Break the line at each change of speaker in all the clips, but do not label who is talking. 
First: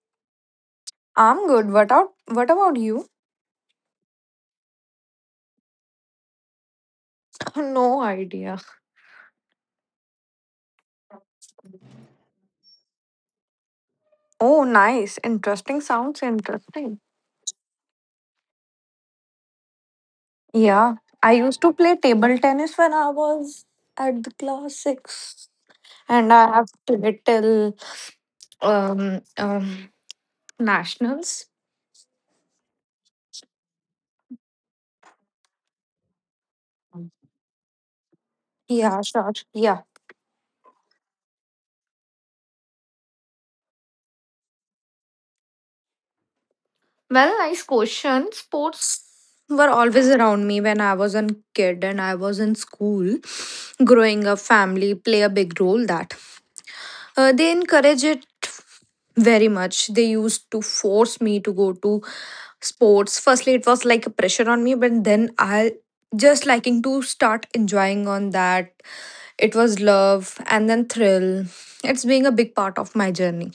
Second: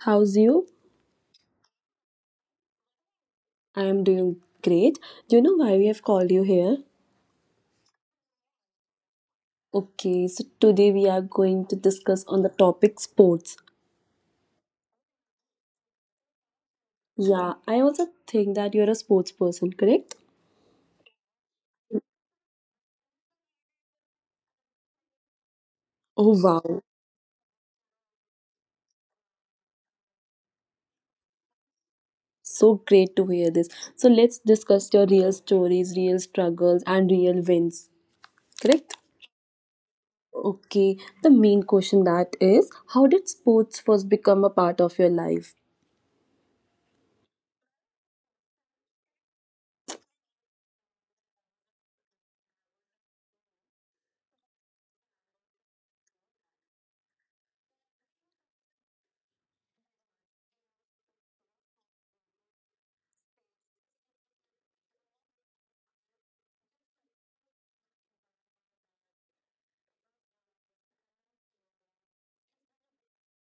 how's you?
I'm good. What out what about you?
I am doing great. Do you know why we have called you here?
No idea.
Okay, so today we are going to discuss on the topic sports.
Oh, nice. Interesting. Sounds interesting.
Yeah, I also think that you're a sports person, correct?
Yeah. I used to play table tennis when I was at the class six. And
Oh
I have
wow,
played till um um nationals.
so great to hear this. So let's discuss your real stories, real struggles, and real wins,
Yeah,
correct?
sure. Yeah.
Okay, the main question that is how did sports first become a part of your life?
Well, nice question. Sports were always around me when I was a kid and I was in school. Growing up, family play a big role that. They encourage it very much. They used to force me to go to sports. Firstly, it was like a pressure on me, but then I just liking to start enjoying on that. It was love and then thrill. It's being a big part of my journey.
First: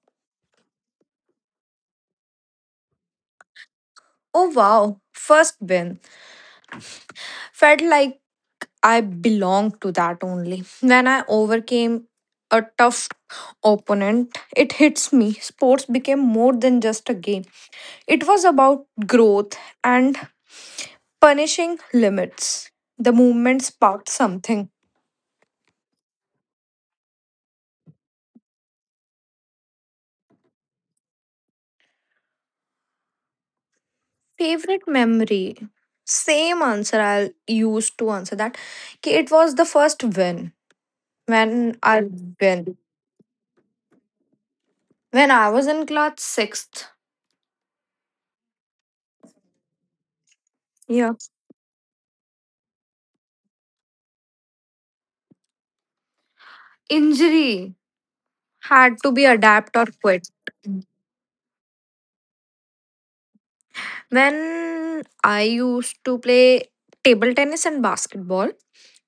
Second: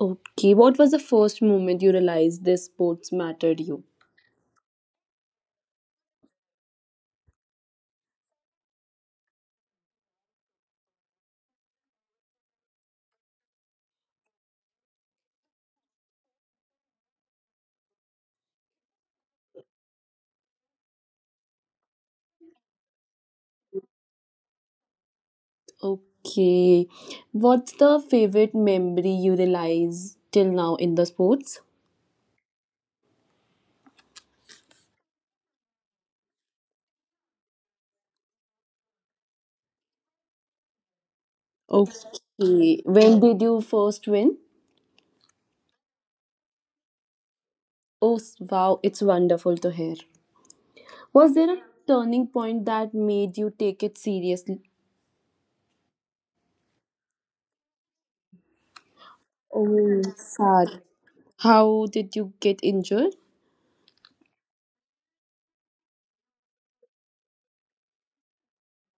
Okay, what was the first moment you realized this sports mattered you?
Oh wow, first win. Felt like I belonged to that only. When I overcame a tough opponent, it hits me. Sports became more than just a game. It was about growth and punishing limits. The movement sparked something.
Okay. What's the favorite memory you realize till now in the sports?
Favorite memory? Same answer I'll use to answer that. Ki it was the first win. When I win.
Okay. When did you first win?
When I was in class 6th,
Wow. It's wonderful to hear.
yeah.
Was there a turning point that made you take it seriously?
Injury had to be adapt or
Oh,
quit.
sad. How did you get injured?
When I used to play table tennis and basketball,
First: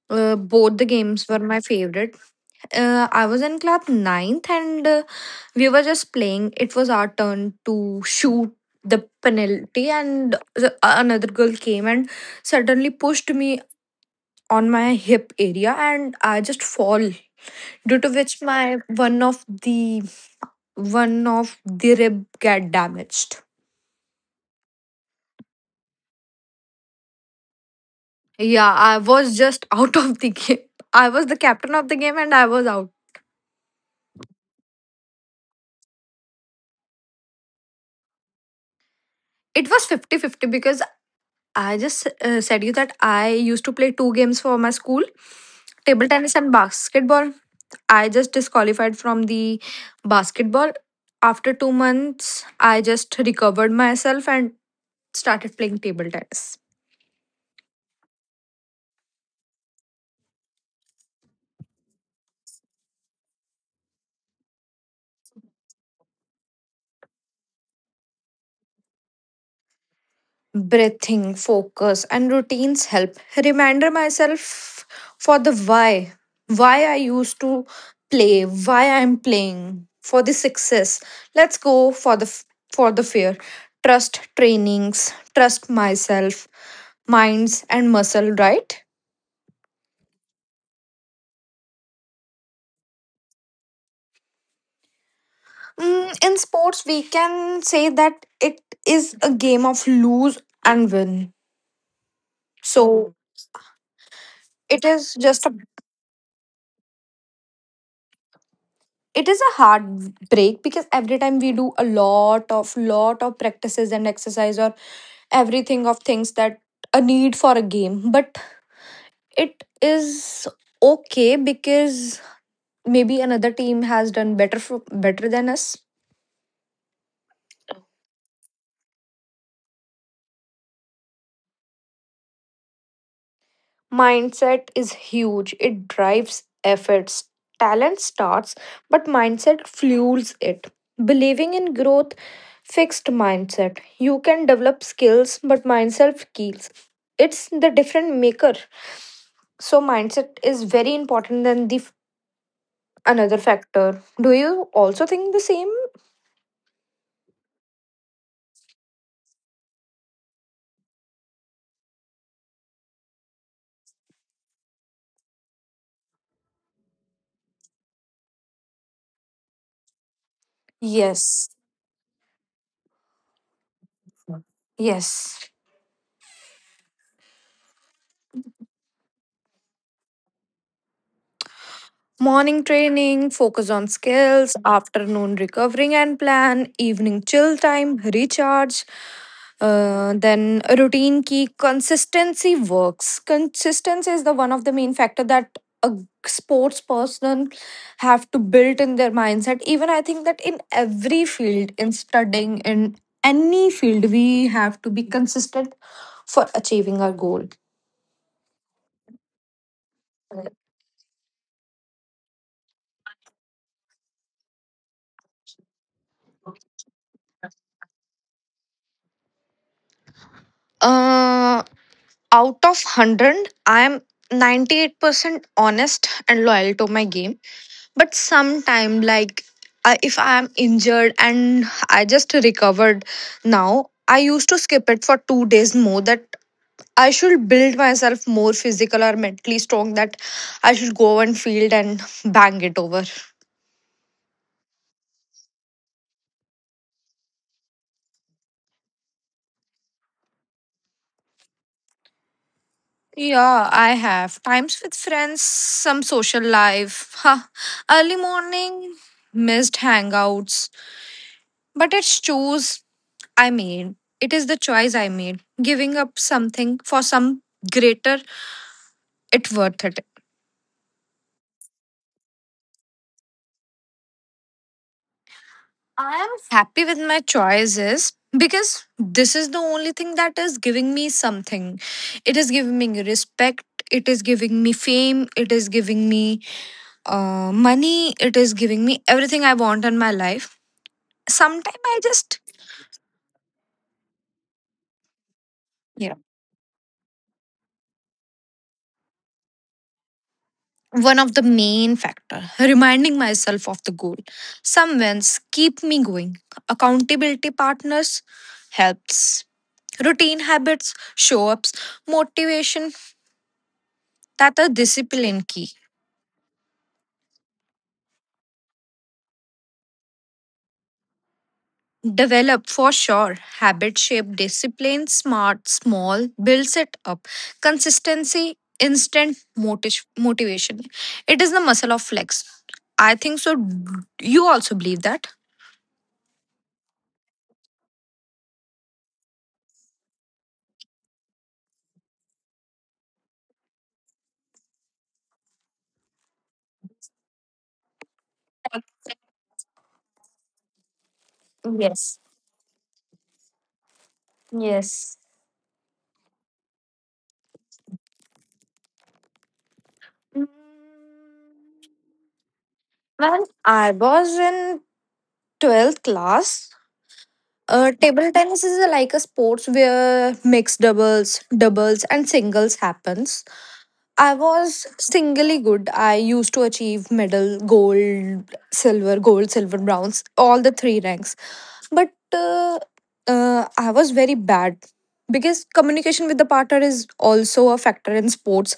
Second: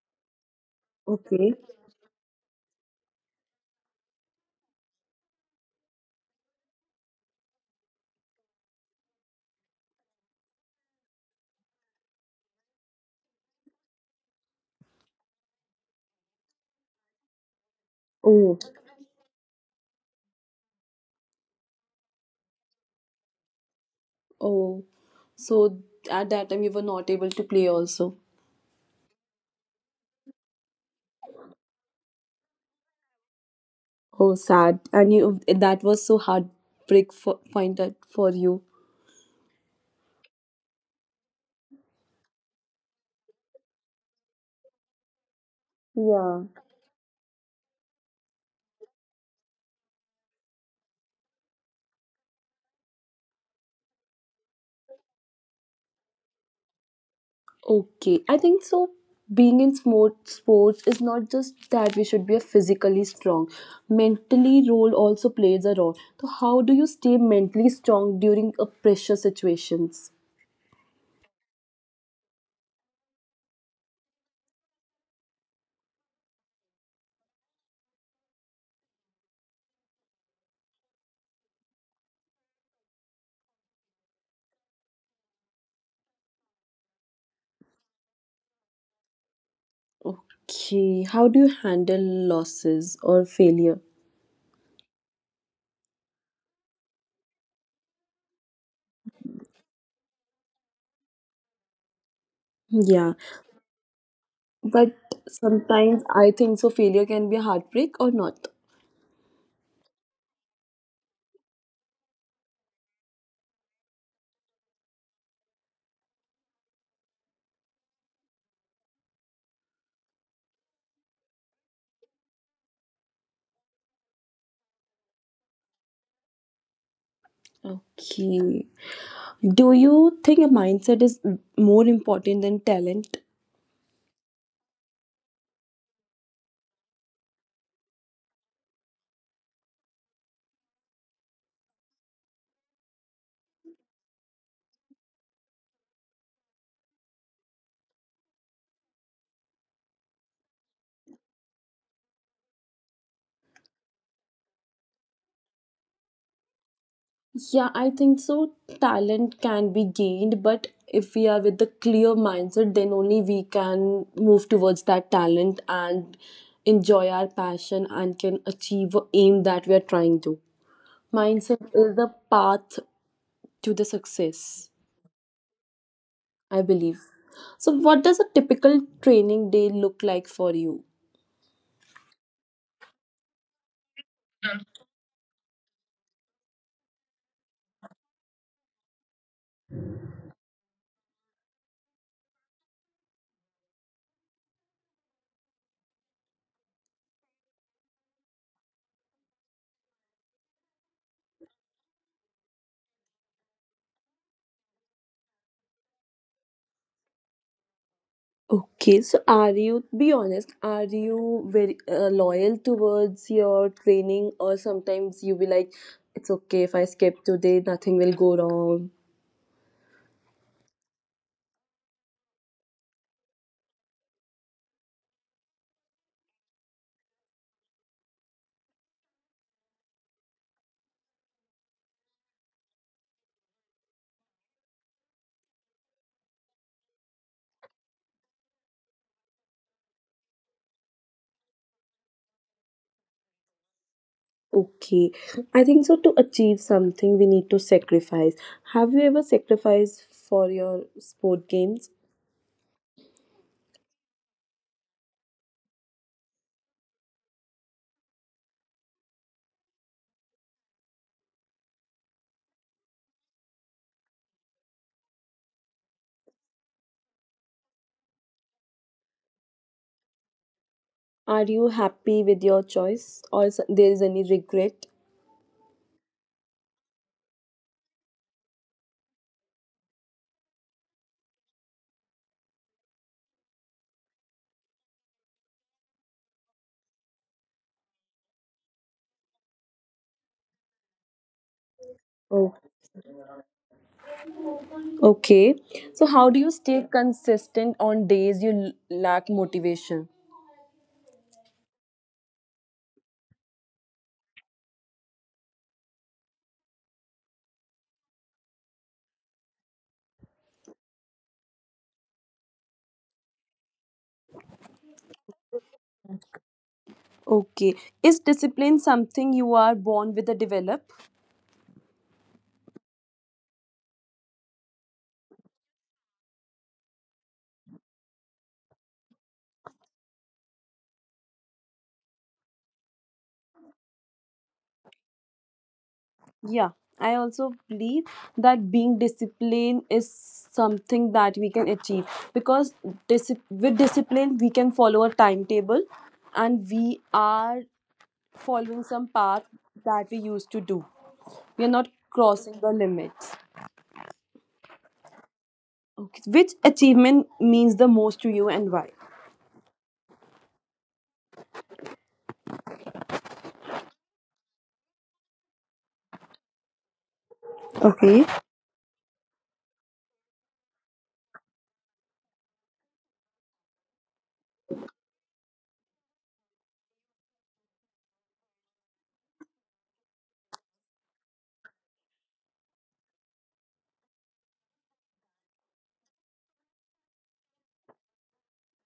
both the games were
Okay.
my favorite. I was in club ninth and we were just playing. It was our turn to shoot the penalty, and another girl came and suddenly pushed me on my hip area, and I just fall. Due to which
Oh,
my one of the one of the rib got damaged.
oh. So at that time you were not able to play also.
Yeah, I was just out of the game. I was the captain of the game, and I was out.
Oh, sad. And you that was so heartbreak for, point that for you.
It was 50 50 because I just said you that I used to play two games for my school, table
Yeah.
tennis and basketball. I just disqualified from the basketball. After 2 months, I just recovered myself and started playing table tennis.
Okay, I think so. Being in sport, sports is not just that we should be a physically strong. Mentally, role also plays a role. So, how do you stay mentally strong during a pressure situations?
Breathing, focus, and routines help. Reminder myself for the why. Why I used to play, why I'm playing, for the success. Let's go for the fear. Trust trainings, trust myself, minds and muscle, right?
Okay, how do you handle losses or failure?
In sports, we can say that it is a game of lose and win.
Yeah,
So
but
it is just a,
sometimes I think so. Failure can be a heartbreak or not.
it is a hard break, because every time we do a lot of practices and exercise or everything of things that a need for a game, but it is okay because maybe another team has done better better than us.
Okay. Do you think a mindset is more important than talent?
Mindset is huge. It drives efforts. Talent starts, but mindset fuels it. Believing in growth, fixed mindset. You can develop skills, but mindset kills. It's the different maker. So mindset is very important than another factor. Do you also think the same?
Yeah, I think so. Talent can be gained, but if we are with the clear mindset, then only we can move towards that talent and enjoy our passion and can achieve a aim that we are trying to. Mindset
Yes.
is the path to the success,
Yes.
I believe. So, what does a typical training day look like for you?
Morning training, focus on skills, afternoon recovering and plan, evening chill time, recharge. Then routine key consistency works. Consistency is the one of the main factor that a sports person have to build in their mindset. Even I think that in every field, in studying, in any field, we have to be consistent for achieving our goal.
Okay, so are you, be honest, are you very loyal towards your training, or sometimes you be like, it's okay if I skip today, nothing will go wrong?
Uh, Out of 100 I am 98% honest and loyal to my game, but sometime like I, if I am injured and I just recovered now, I used to skip it for 2 days more, that I should build myself more physical or mentally strong, that I should go on field and bang it over.
Okay, I think so. To achieve something, we need to sacrifice. Have you ever sacrificed for your sport games?
Yeah, I have times with friends, some social life, huh. Early morning, missed hangouts. But it's choose I made. It is the choice I made. Giving up something for some greater, it worth it.
Are you happy with your choice, or there is any regret?
Happy with my choices because this is the only thing that is giving me something. It is giving me respect. It is giving me fame. It is giving me money. It is giving me everything I want in my life. Sometimes I just
Oh, okay. So, how do you stay consistent on days you lack motivation?
one of the main factor reminding myself of the goal, some wins keep me going, accountability partners helps, routine habits show ups, motivation, that are discipline key.
Okay. Is discipline something you are born with or develop?
Develop for sure. Habit shape discipline, smart small builds it up, consistency instant motivation. It is the muscle of flex, I think so. You also believe that?
Yeah. I also believe that being disciplined is something that we can achieve because with discipline we can follow a timetable and we are following some path that we used to do. We are not
Yes.
crossing the limits.
Yes.
Okay. Which achievement means the most to you and why?
When I was in 12th class,
Okay.
table tennis is like a sports where mixed doubles, doubles, and singles happens. I was singly good. I used to achieve medal, gold, silver, bronze, all the three ranks. But I was very bad because communication with the partner is also a factor in sports.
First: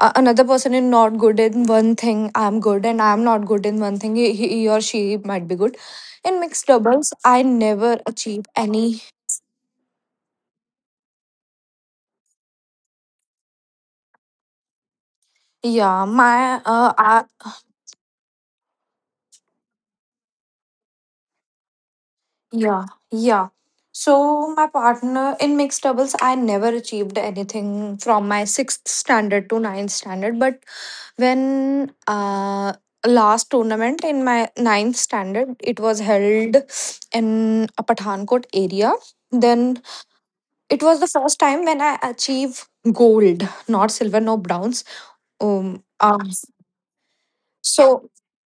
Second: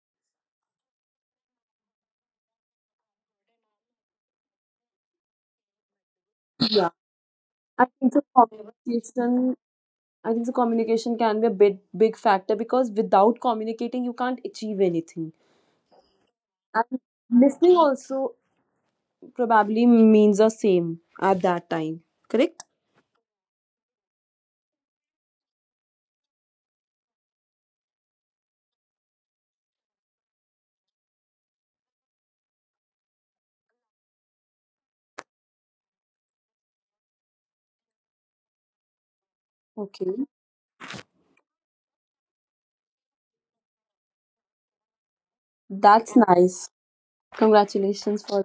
Another person is not good in one thing I'm good, and I'm not good in one thing, he or she might be good. In mixed
Yeah.
doubles I
I
never
think the
achieve any.
communication I think the communication can be a big big factor because without communicating you can't achieve anything.
Yeah, my
And listening also probably means the same at that time. Correct?
yeah, yeah. So my partner in mixed doubles, I never achieved anything from my sixth standard to ninth standard, but when last tournament in my ninth standard, it was held in a Pathankot area. Then
Okay.
it was the first time when I achieved gold, not silver, no browns. Um,
That's
um,
nice.
so
Congratulations for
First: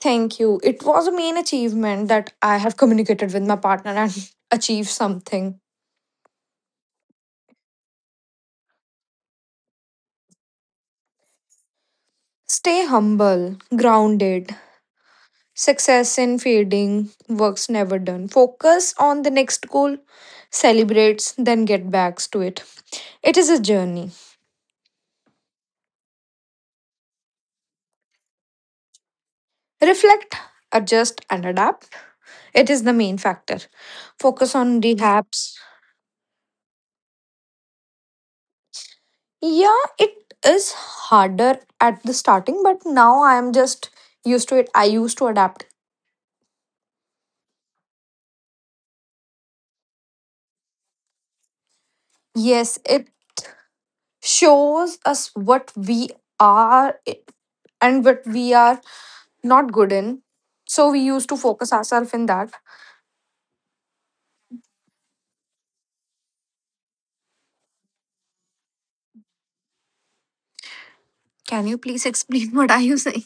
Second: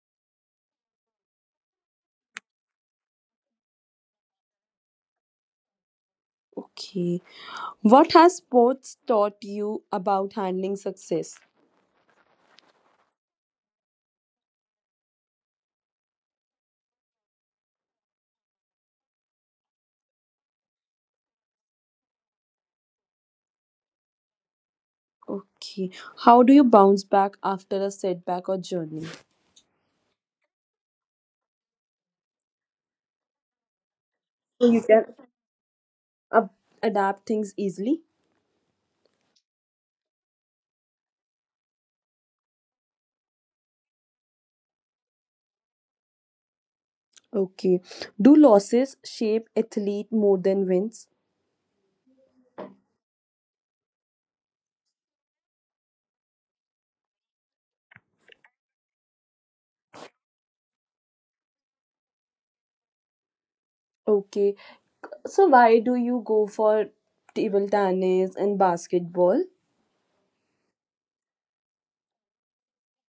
thank you. It was a main achievement that I have communicated with my partner and achieved something.
Okay. What has sports taught you about handling success?
Stay humble, grounded. Success in fading, work's never done. Focus on the next goal, celebrates, then get back to it. It is a journey.
Okay. How do you bounce back after a setback or journey?
Reflect, adjust, and adapt. It is the main factor. Focus on
So you can
rehabs.
ab- adapt things easily.
Yeah, it is harder at the starting, but now I am just used to it. I used to adapt.
Okay. Do losses shape athlete more than wins?
Yes, it shows us what we are and what we are not good in. So we used to focus ourselves in that.
Okay. So why do you go for table tennis and basketball?
Can you please explain what are you saying?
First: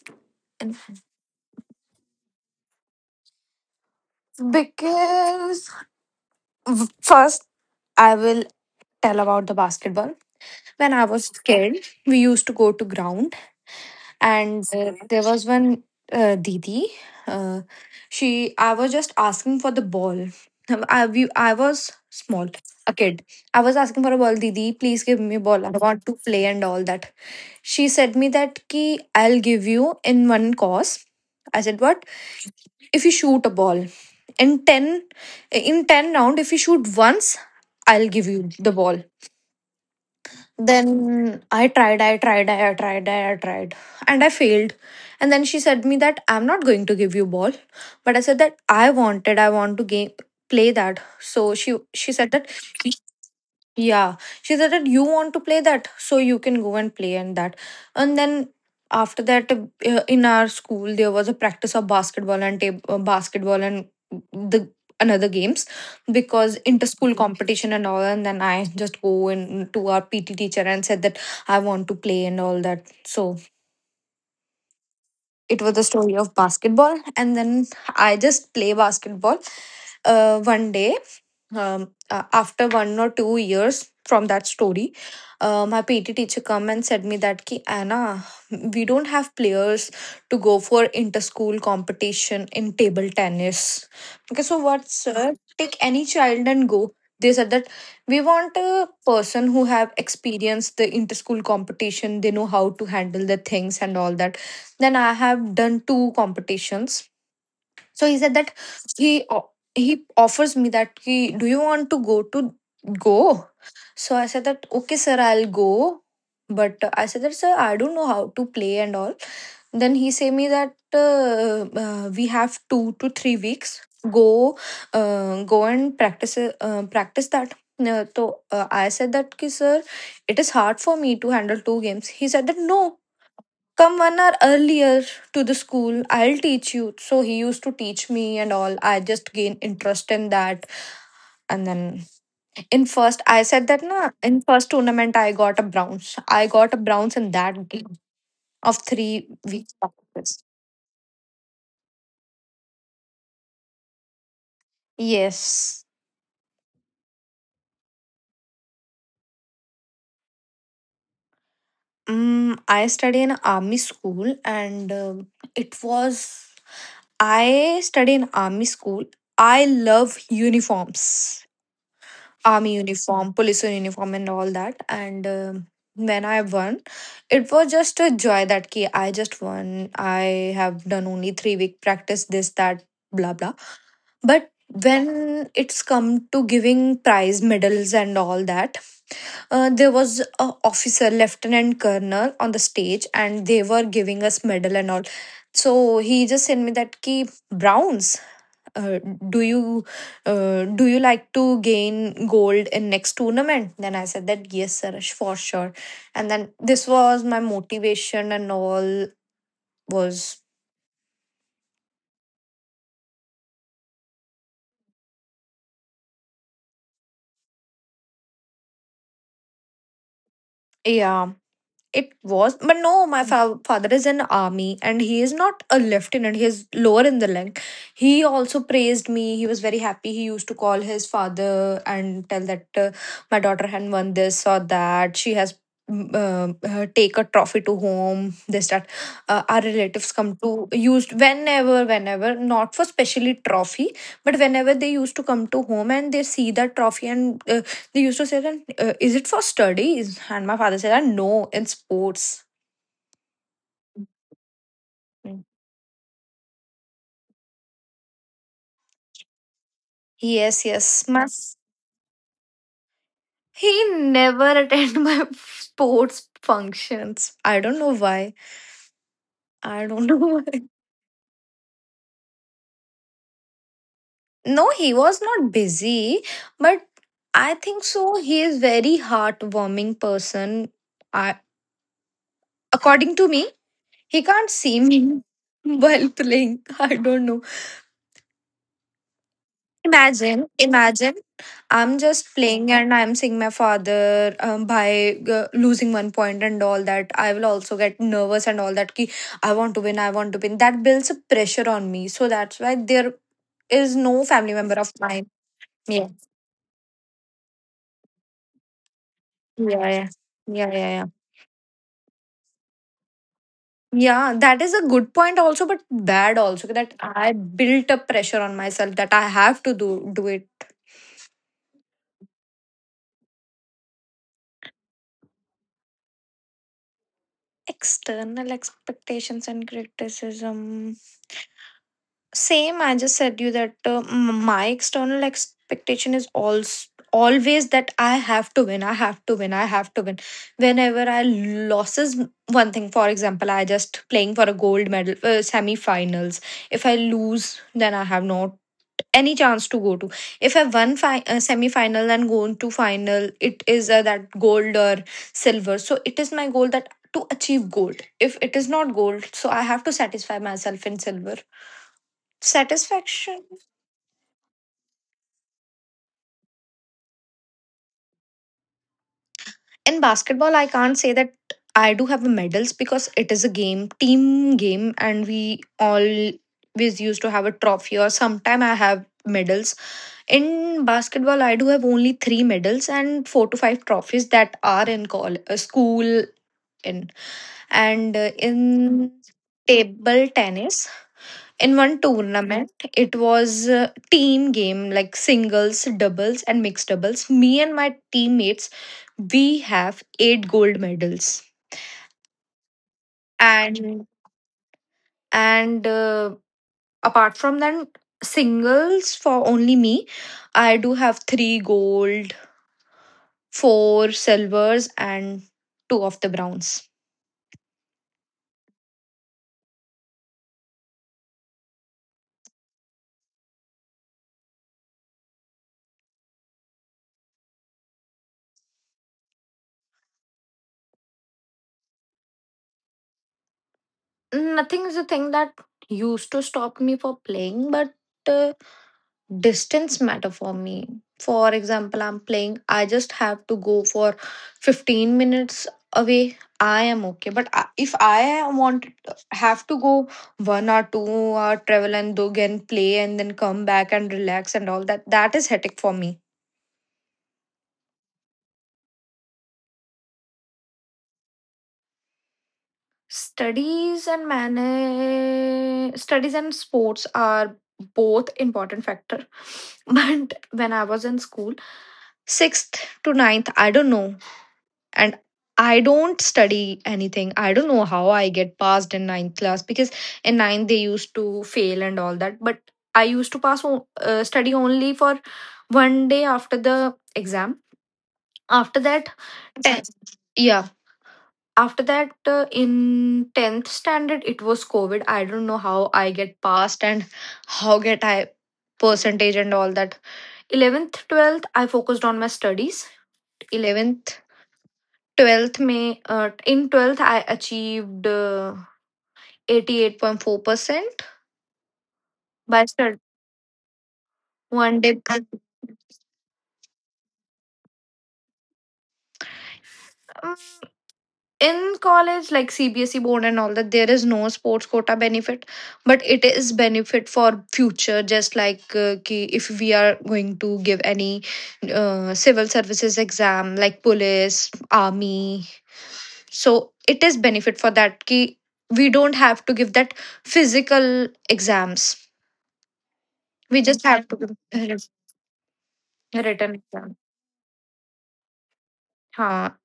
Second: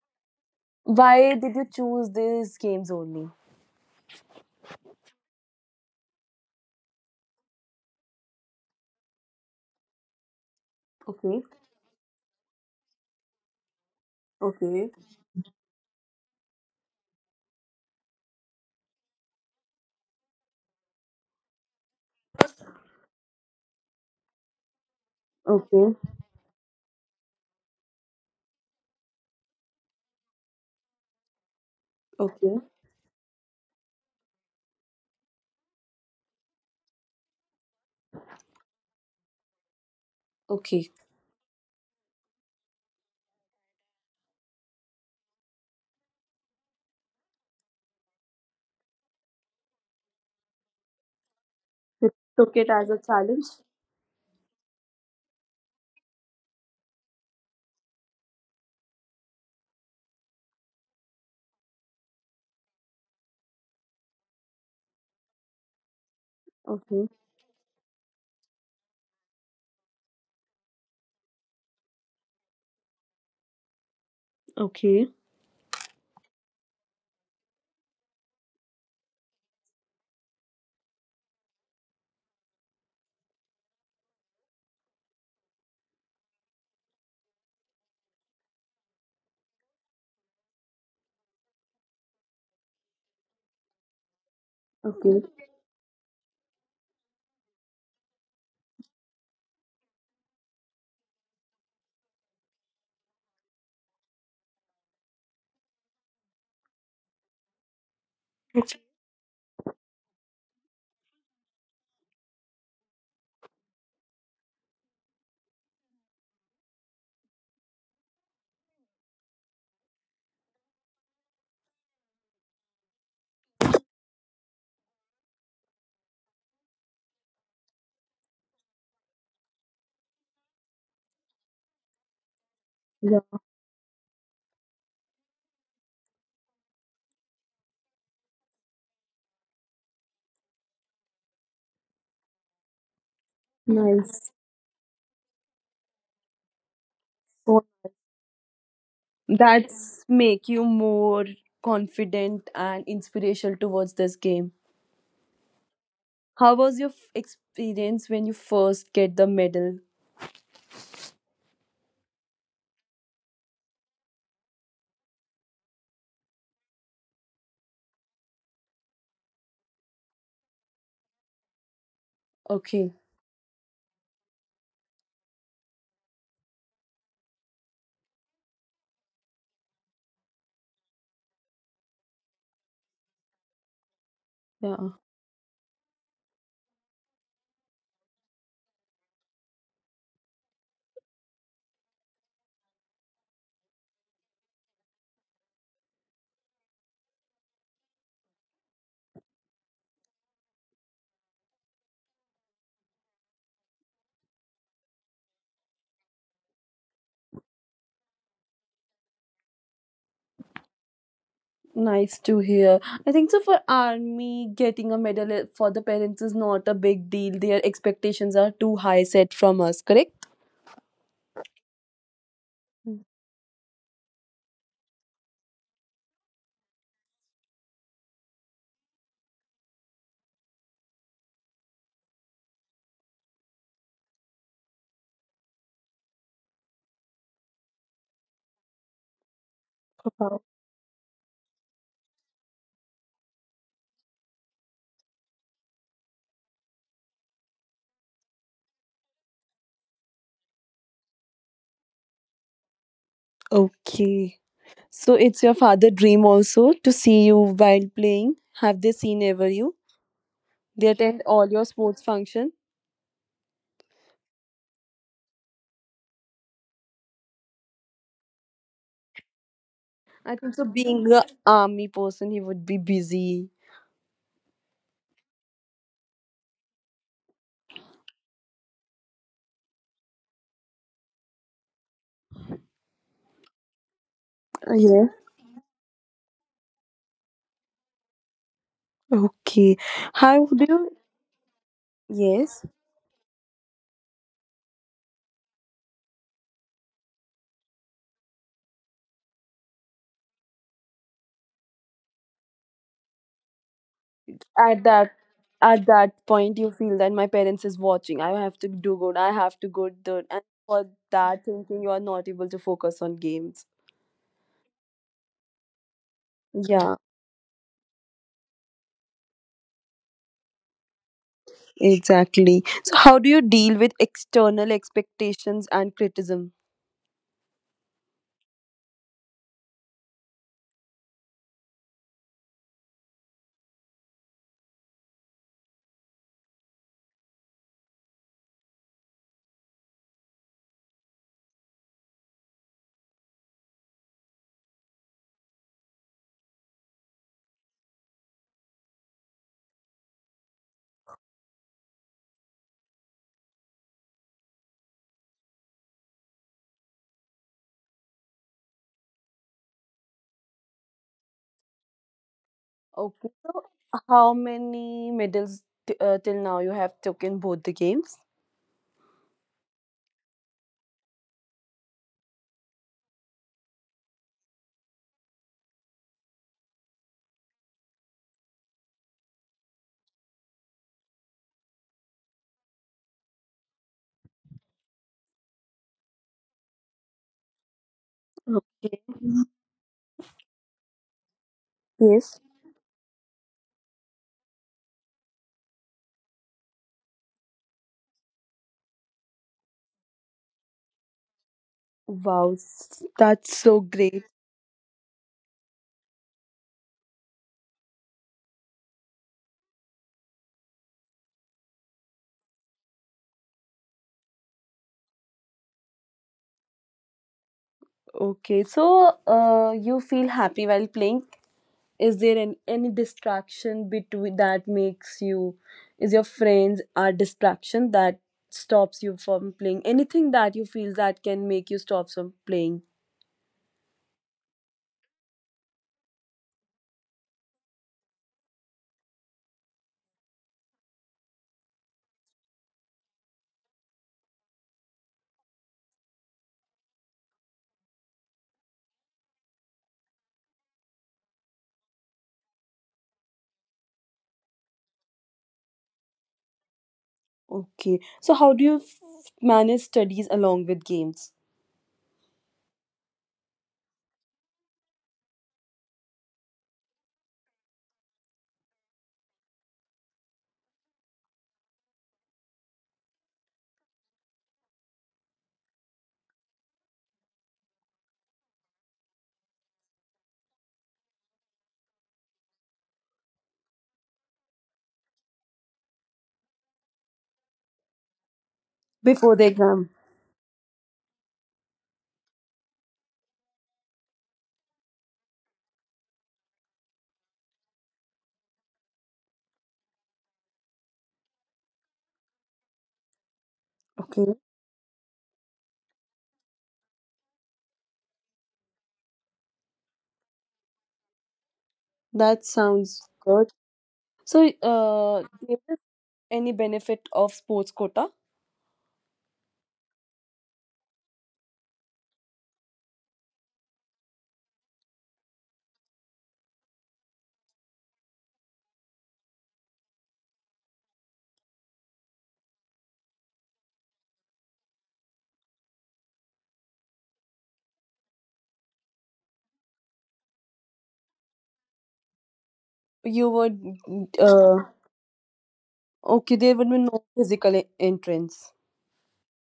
Why did you choose these games only?
Because first I will tell about the basketball. When I was
Okay.
kid, we used to go to ground, and
Okay.
there was one didi. Uh, she I was just asking for the ball. I was small, a kid. I was asking for a ball. Didi, please give me a ball, I
Okay.
want to play and all that. She said me that ki, I'll give you in one course. I said, what?
Okay.
If you shoot a ball in 10, in 10 round, if you shoot once, I'll give you the ball.
Okay.
Then I tried, and I failed. And then she said me that I'm not going to give you ball, but I said that I want to game play that. So
You
she said that,
took it as a challenge.
yeah, she said that you want to play that, so you can go and play and that. And then after that, in our school, there was a practice of basketball and basketball and the another games because
Okay.
inter-school Mhm. competition and all. And then I just go in to our PT teacher and said that I want to play and all that. So
Okay.
it was the story of basketball, and then I just play basketball. One day, after 1 or 2 years from that story, my PT teacher come and said me that ki Anna, we don't have players to go for inter school competition in table tennis. Okay, so what
Okay.
sir, take any child and go. They said that we want a person who have experienced the inter school competition, they know how to handle the things and all that. Then I have done two competitions. So he said that he offers me that, he, do you want to go to go? So I said that okay sir, I'll go, but I said that sir, I don't know how to play and all. Then he say me that we have 2 to 3 weeks, go, go and practice, practice that. uh, so I said that, "Ki, sir, it is hard for me to handle two games." He said that, no,
Yeah.
come 1 hour earlier to the school, I'll teach you. So he used to teach me and all. I just gained interest in that. And then in first, I said that na,
Nice.
in first tournament, I got a bronze. I got a bronze in
So
that game of 3 weeks
that's
practice.
make you more confident and inspirational towards this game.
Yes.
How was your experience when you first get the medal?
I study in army school and it was I study in army school. I love uniforms. Army
Okay.
uniform, police uniform, and all that. And when I won, it was just a joy that ki I just won. I have done only 3 week practice, this, that, blah, blah. But
Yeah.
when it's come to giving prize medals and all that, there was a officer, lieutenant colonel, on the stage, and they were giving us medal and all. So he just sent me that ki Browns, uh, do you do you like to gain gold in next tournament? Then I said that, yes sir, for sure. And then this was my motivation and all was.
Nice to hear. I think so for army getting a medal for the parents is not a big deal. Their expectations are too high set from us, correct?
Yeah. It was, but no,
Mm.
my father is in army and he is not a lieutenant. He is lower in the rank. He also praised me. He was very happy. He used to call his father and tell that, my daughter had won this or that. She has, mm, uh, take a trophy to home. This that, our relatives come
Wow.
to used whenever not for specially trophy, but whenever they used to come to home and they see that trophy and, they used to say that, is it for studies? And my father said, that, no, in sports.
Okay. So
Mm.
it's your father dream also to see you while playing. Have they seen ever you?
Yes,
They
yes.
attend all your sports function.
He never attend my sports functions. I don't know why. I don't know
I
why.
think so. Being a army person, he would be busy.
No, he was not busy, but I think so. He is very heartwarming person. I, According to me, he can't see
Yeah.
me while playing. I don't know.
Okay.
Imagine,
How do you?
imagine, I'm just playing
Yes.
and I'm seeing my father, by losing 1 point and all that. I will also get nervous and all that. Ki, I want to win, I want to win. That builds a pressure on me. So that's why there is no family member of
At that
mine.
at
Yeah,
that point, you feel that my parents is watching. I have to do good. I have to
yeah,
go
yeah,
good. And
yeah, yeah,
for
yeah.
that thinking, you are not able to focus on games.
Yeah, that is a good point also, but bad also that
Yeah,
I built up pressure on myself that I have to do it.
exactly. So, how do you deal with external expectations and criticism?
External expectations and criticism. Same, I just said you that, my external expectation is also always that I have to win, I have to win, I have to win. Whenever I loses one thing, for example, I just playing for a gold medal, semi-finals. If I lose, then I have not any chance to go to. If I won, semi-final and go to final, it is, that gold or silver. So it is my goal that to achieve gold. If it is not gold, so I have to satisfy myself in silver.
Okay,
Satisfaction.
so how many medals till now you have took in both the games?
In basketball, I can't say that I do have medals because it is a game, team game, and we always used to have a trophy or sometime I have medals. In basketball, I do have only three medals and four to five trophies that are in call, school in, and, in
Okay.
table tennis, in one
Yes.
tournament, it was a team game, like singles, doubles, and mixed doubles. Me and my teammates, we have eight gold medals.
Wow, that's
and
so great.
and apart from that, singles for only me, I do have three gold, four silvers, and two of the browns.
Okay, so you feel happy while playing. Is there an, any distraction between that makes you, is your friends are distraction that stops you from playing? Anything that you feel that can make you stop from playing?
Nothing is a thing that used to stop me for playing, but, uh, distance matter for me. For example, I'm playing, I just have to go for 15 minutes away. I am okay. But if I want have to go 1 or 2 hour travel and do again play and then come back and relax and all that, that is hectic for me.
Okay, so how do you manage studies along with games
Studies and manage studies and sports are both important factor. But when I was in school, sixth to ninth, I don't know. And I don't study anything. I don't know how I get passed in ninth class because in ninth they used to fail and all that. But I used to pass, study only for one day after the exam. After that,
before the
tenth.
exam?
After that, in 10th standard, it was covid. I don't know how I get passed and how get I percentage and all that. 11th, 12th, I focused on my studies. 11th,
Okay.
12th may, in 12th I achieved, 88.4%
That
by
sounds good. So,
one day.
do you have any benefit of sports quota?
In college, like CBSE board and all that, there is no sports quota benefit, but it is benefit for future, just like, ki if we are going to give any, civil services exam, like police, army. So it is benefit for that ki we don't have to give that physical exams.
You
We just
would,
have to
uh,
give written
okay, there would
exam.
be no physical entrance.
हाँ.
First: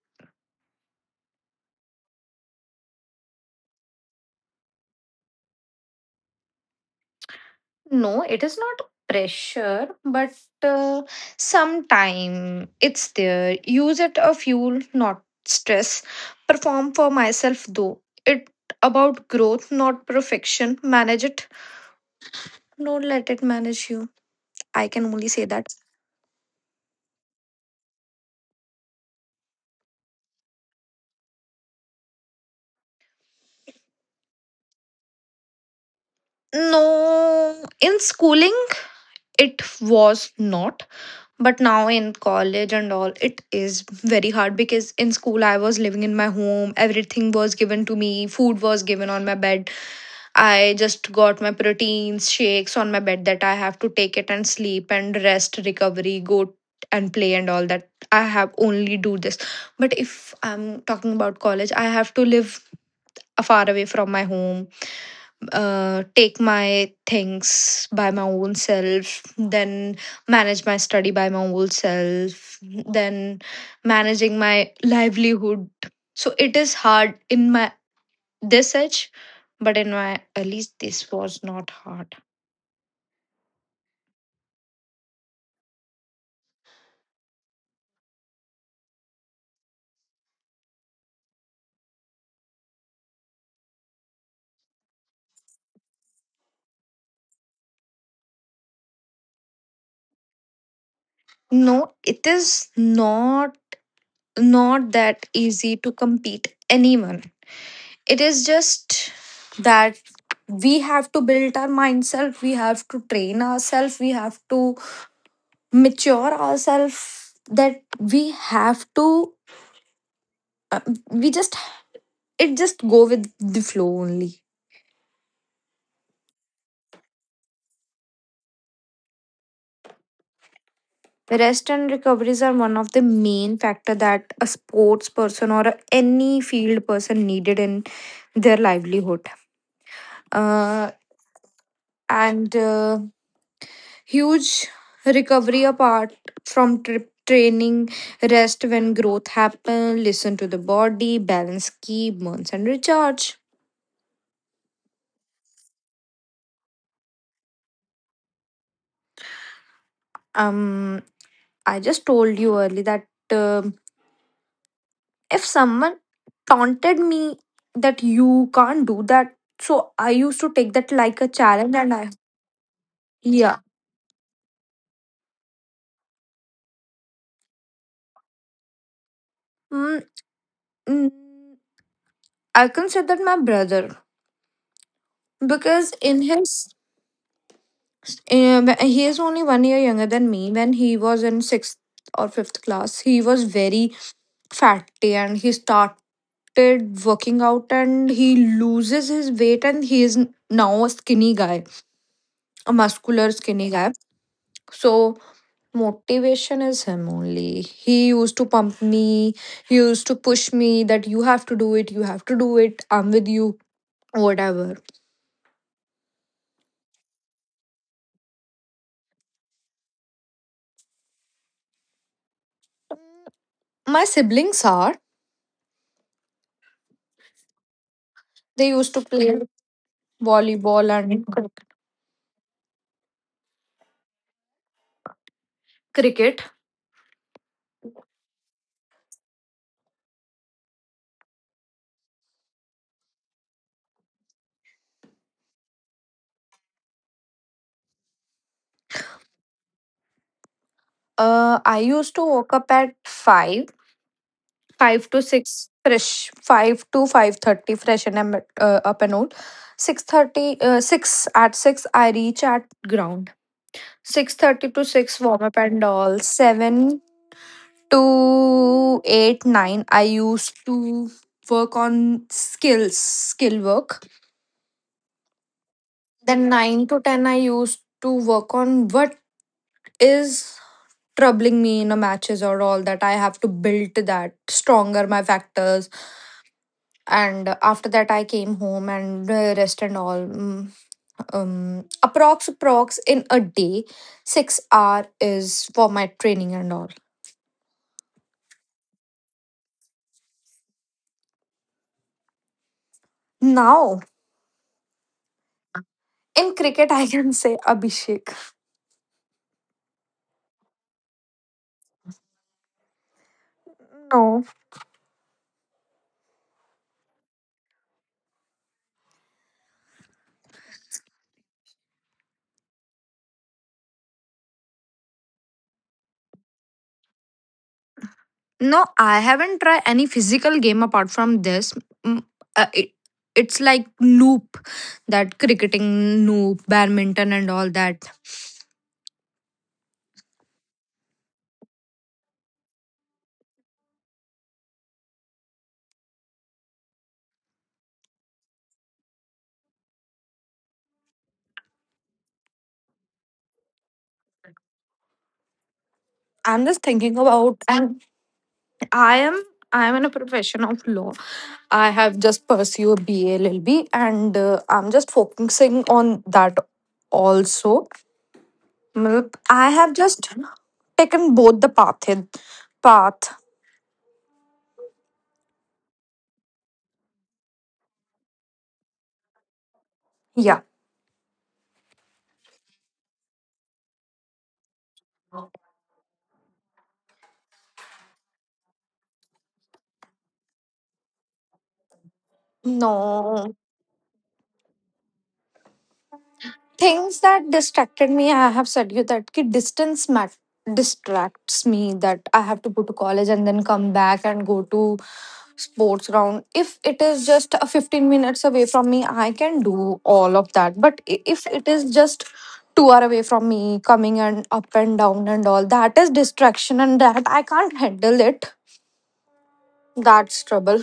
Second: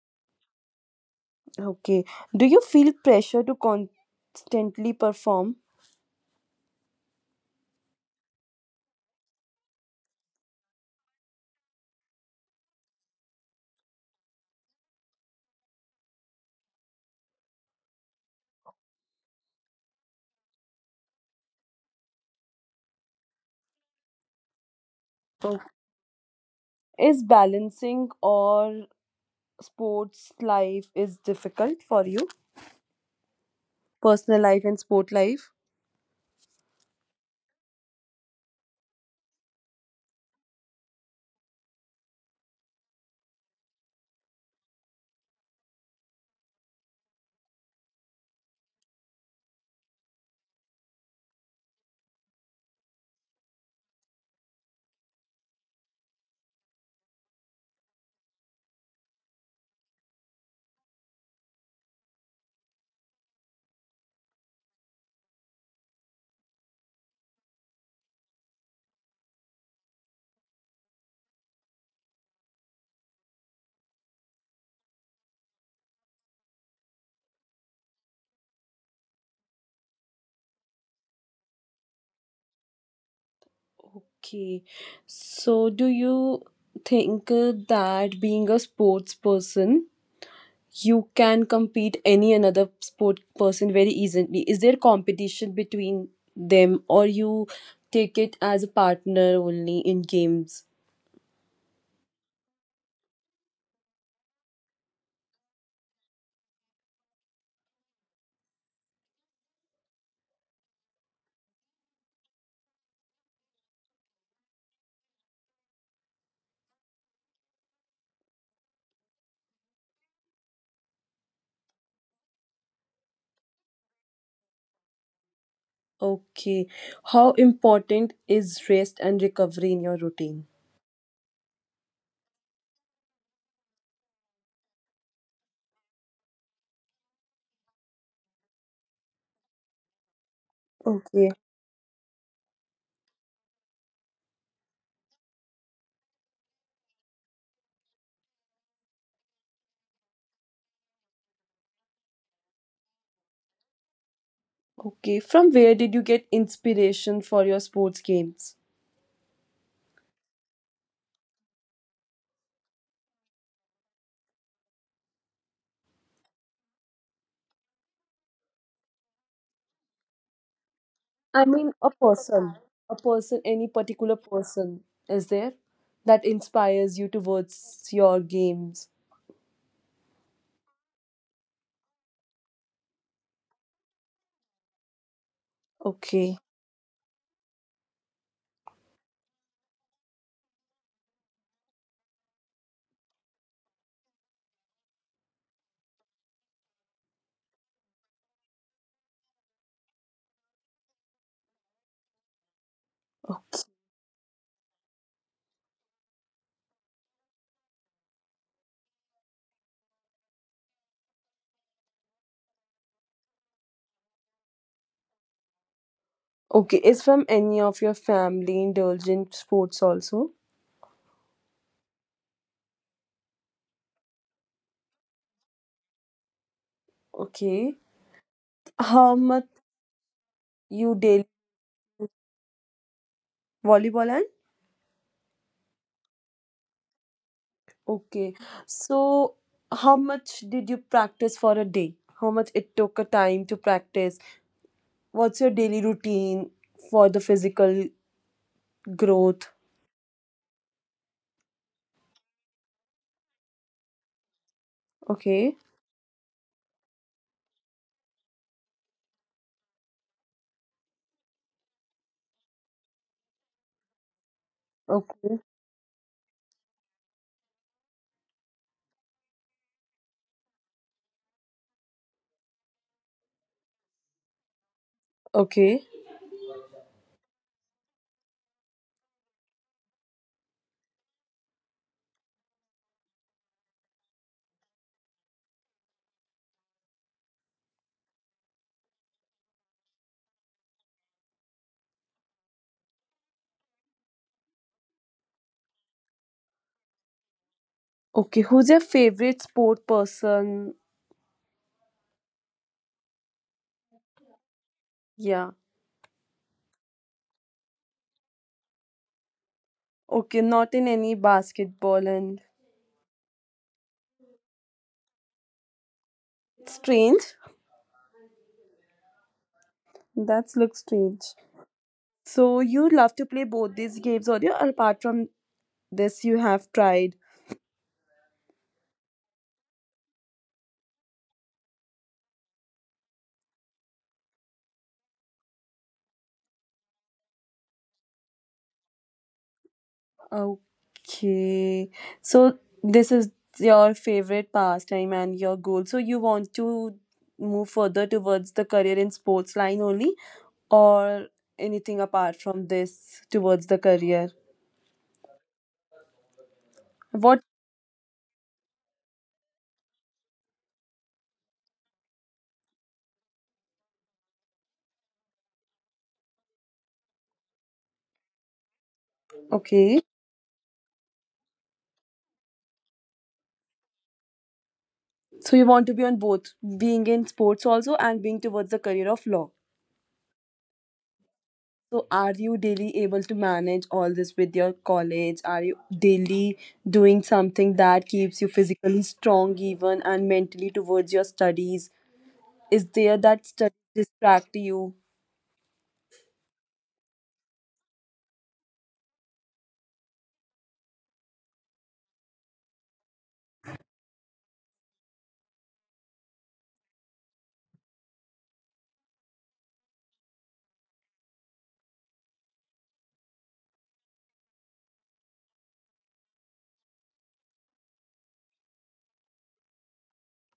Okay. Do you feel pressure to constantly perform?
No, it is not pressure, but, uh, sometime it's there. Use it a fuel, not stress. Perform for myself though. It about growth, not perfection. Manage it. Don't let it manage you. I can only say
Oh.
that.
Is balancing or sports life is difficult for you? Personal life and sport life?
No, in schooling, it was not, but now in college and all, it is very hard because in school, I was living in my home, everything was given to me, food was given on my bed. I just got my proteins, shakes on my bed, that I have to take it and sleep and rest, recovery, go and play and all that. I have only do this. But if I'm talking about college, I have to live far away from my home, take my things by my own self, then manage my study by my own self, then managing my livelihood. So it is hard in my this age, but in my at least this was not hard.
Okay. So, do you think that being a sports person you can compete any another sport person very easily is there competition between them or you take it as a partner only in games
No, it is not that easy to compete anyone. It is just that we have to build our mindself, we have to train ourselves, we have to mature ourselves, that we have to, uh, we just it just go with the flow only.
okay how important is rest and recovery in your routine
The rest and recoveries are one of the main factor that a sports person or any field person needed in their livelihood. Uh,
okay
and, huge recovery apart from trip training, rest when growth happen, listen to the body, balance, keep burns and recharge.
okay from where did you get inspiration for your sports games
um I just told you early that, um if someone taunted me that you can't do that, so I used to take that like a
I
challenge,
mean
and
a
I.
person
Yeah.
any particular person is there that inspires you towards your games
mm, mm, I considered my brother because in
okay.
his, he is only one year younger than me. When he was in sixth or fifth class, he was very fatty, and he started working out, and he loses his weight, and he is now a skinny guy, a muscular skinny guy. So motivation is him only. He used to pump me, he used to push me that you have to do it, you have to do it, I'm with you, whatever.
Okay, is from any of your family indulged in sports also?
My siblings are,
Okay.
they used to
How
play
much
volleyball
you
and
daily volleyball and?
cricket.
Okay. So how much did you practice for a day? How much it took a time to practice? What's your daily routine for the physical growth?
I used to wake up at 5, 5 to
Okay.
6 fresh, 5 to 5:30 fresh, and I'm, up and out. 6:30, 6. At 6, I reach at ground. 6:30 to 6, warm
Okay.
up and all. 7 to 8, 9, I used to work on skills, skill work.
Okay.
Then 9 to 10, I used to work on what is troubling me in a matches or all that. I have to build that stronger, my factors. And after that, I came home and, rest and all. Approx in a day, 6 hour is for my training and all.
Okay. Who's your favorite sport person?
Now
Yeah.
in cricket, I can say Abhishek.
Okay, not in any basketball and
No.
strange. That's looks strange. So you love to play both these games on your, apart from this, you have tried.
No, I haven't tried any physical game apart from this. Mm, uh, it, it's like loop, that cricketing loop, badminton, and all that.
Okay. So this is your favorite pastime and your goal. So you want to move further towards the career in sports line only or anything apart from this towards the career?
I'm just thinking
What?
about, and I am I am in a profession of law. I have just pursued a BA LLB, and, I'm just focusing on that also. Matlab, I have
Okay.
just taken both the path. Path,
So you want to be on both being in sports also and being towards the career of law.
yeah.
So, are you daily able to manage all this with your college? Are you daily doing something that keeps you physically strong, even and mentally towards your studies? Is there
No.
that study distract you?
Things that distracted me, I have said you that ki distance distracts me, that I have to go to college and then come back and go to sports ground. If it is just a 15 minutes away from me, I can do all of that. But if it is just 2 hour away from me, coming and up and down and all that is distraction, and that I can't handle it. That's trouble.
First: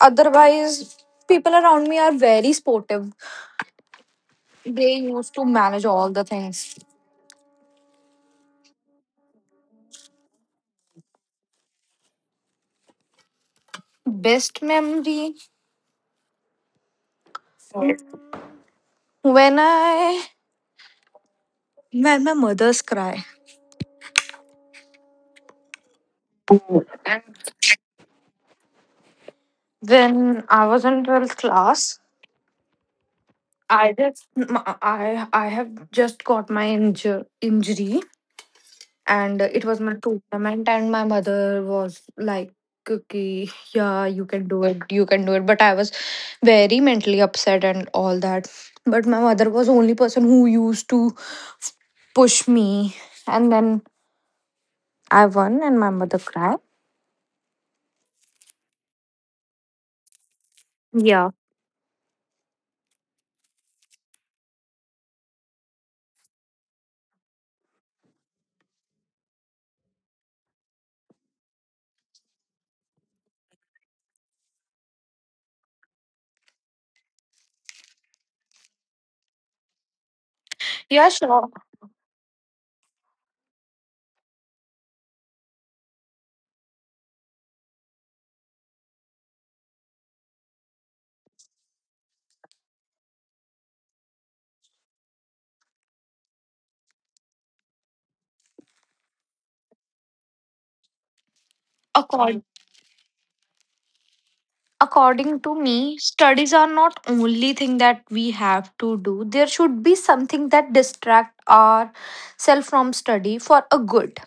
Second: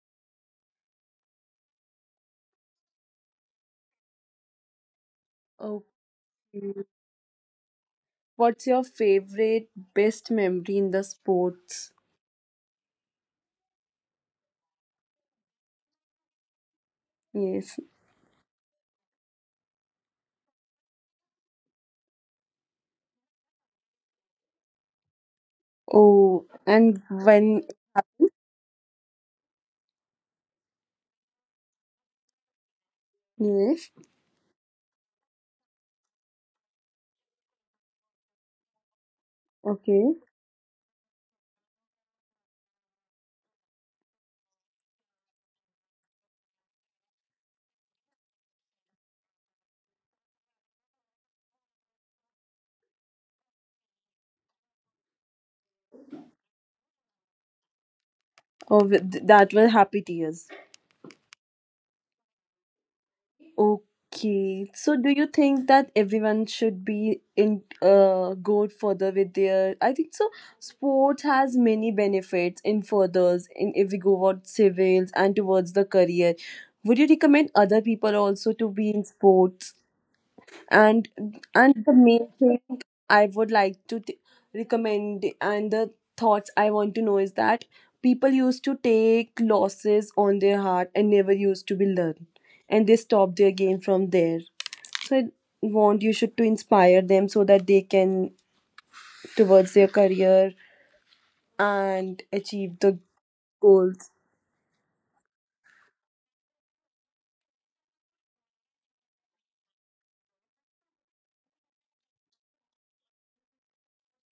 Otherwise, people around me are very sportive. They used to manage all the things.
Okay. What's your favorite best memory in the sports?
Best memory,
Yes.
when I made my mother's cry.
Oh, and when?
When I was in 12th class,
Yes.
I just I have just got my injury, and it was my
Okay.
tournament, and my mother was like. Okay, yeah, you can do it, you can do it. But I was very mentally upset and all that. But my mother was only person who used to push me, and then I won, and my mother cried.
Oh, that were happy tears.
Yeah,
Okay, so do you think that everyone should be in go further with their? I think so. Sport has many benefits in furthers in if we go towards civils and towards the career. Would you recommend other people also to be in sports?
yeah,
and
sure.
and the main thing I would like to recommend and the thoughts I want to know is that people used to take losses on their heart and never used to be learned and they stopped their game from there, so I want you should to inspire them so that they can towards their career and
Accord-
achieve the goals.
According to me, studies are not only thing that we have to do. There should be something that distract ourselves from study for a good.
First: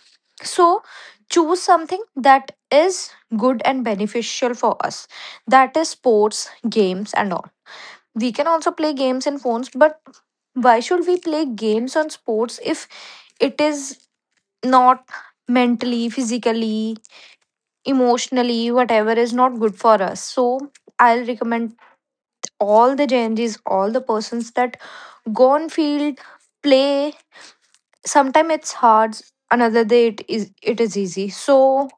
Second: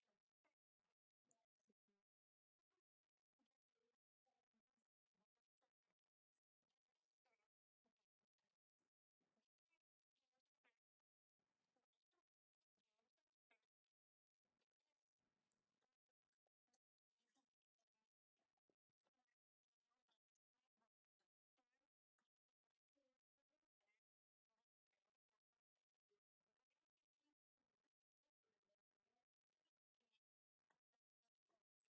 So choose something that is good and beneficial for us. That is sports, games, and all. We can also play games in phones, but why should we play games on sports if it is not mentally, physically, emotionally, whatever is not good for us. So I'll recommend all the Gen Zs, all the persons, that go on field, play. Sometimes it's hard, another day it is easy. So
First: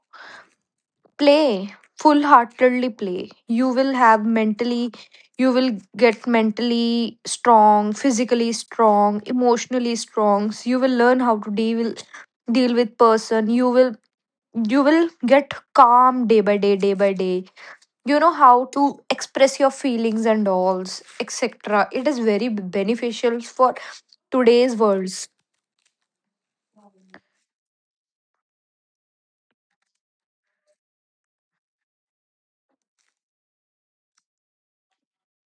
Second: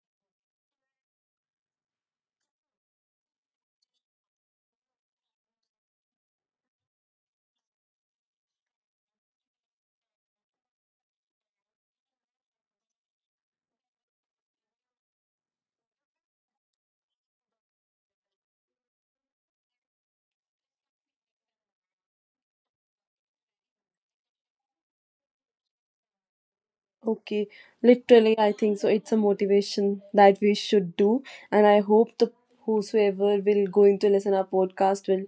play, full heartedly play. You will have mentally, you will get mentally strong, physically strong, emotionally strong, so you will learn how to deal with person. You will get calm day by day, day by day. You know how to express your feelings and alls, etc. It is very beneficial for today's worlds.
Okay, literally, I think so. It's a motivation that we should do, and I hope the whosoever will going to listen our podcast will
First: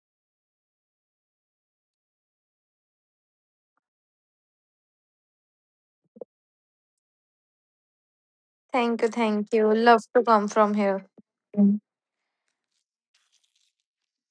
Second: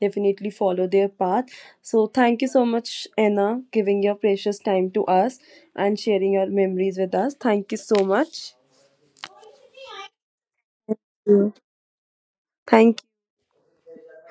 definitely follow their path. So thank you so much, Anna, giving your precious time to us and sharing your memories with us. Thank you so much.
Thank you, thank you, love to come from here.
Yeah. Thank you.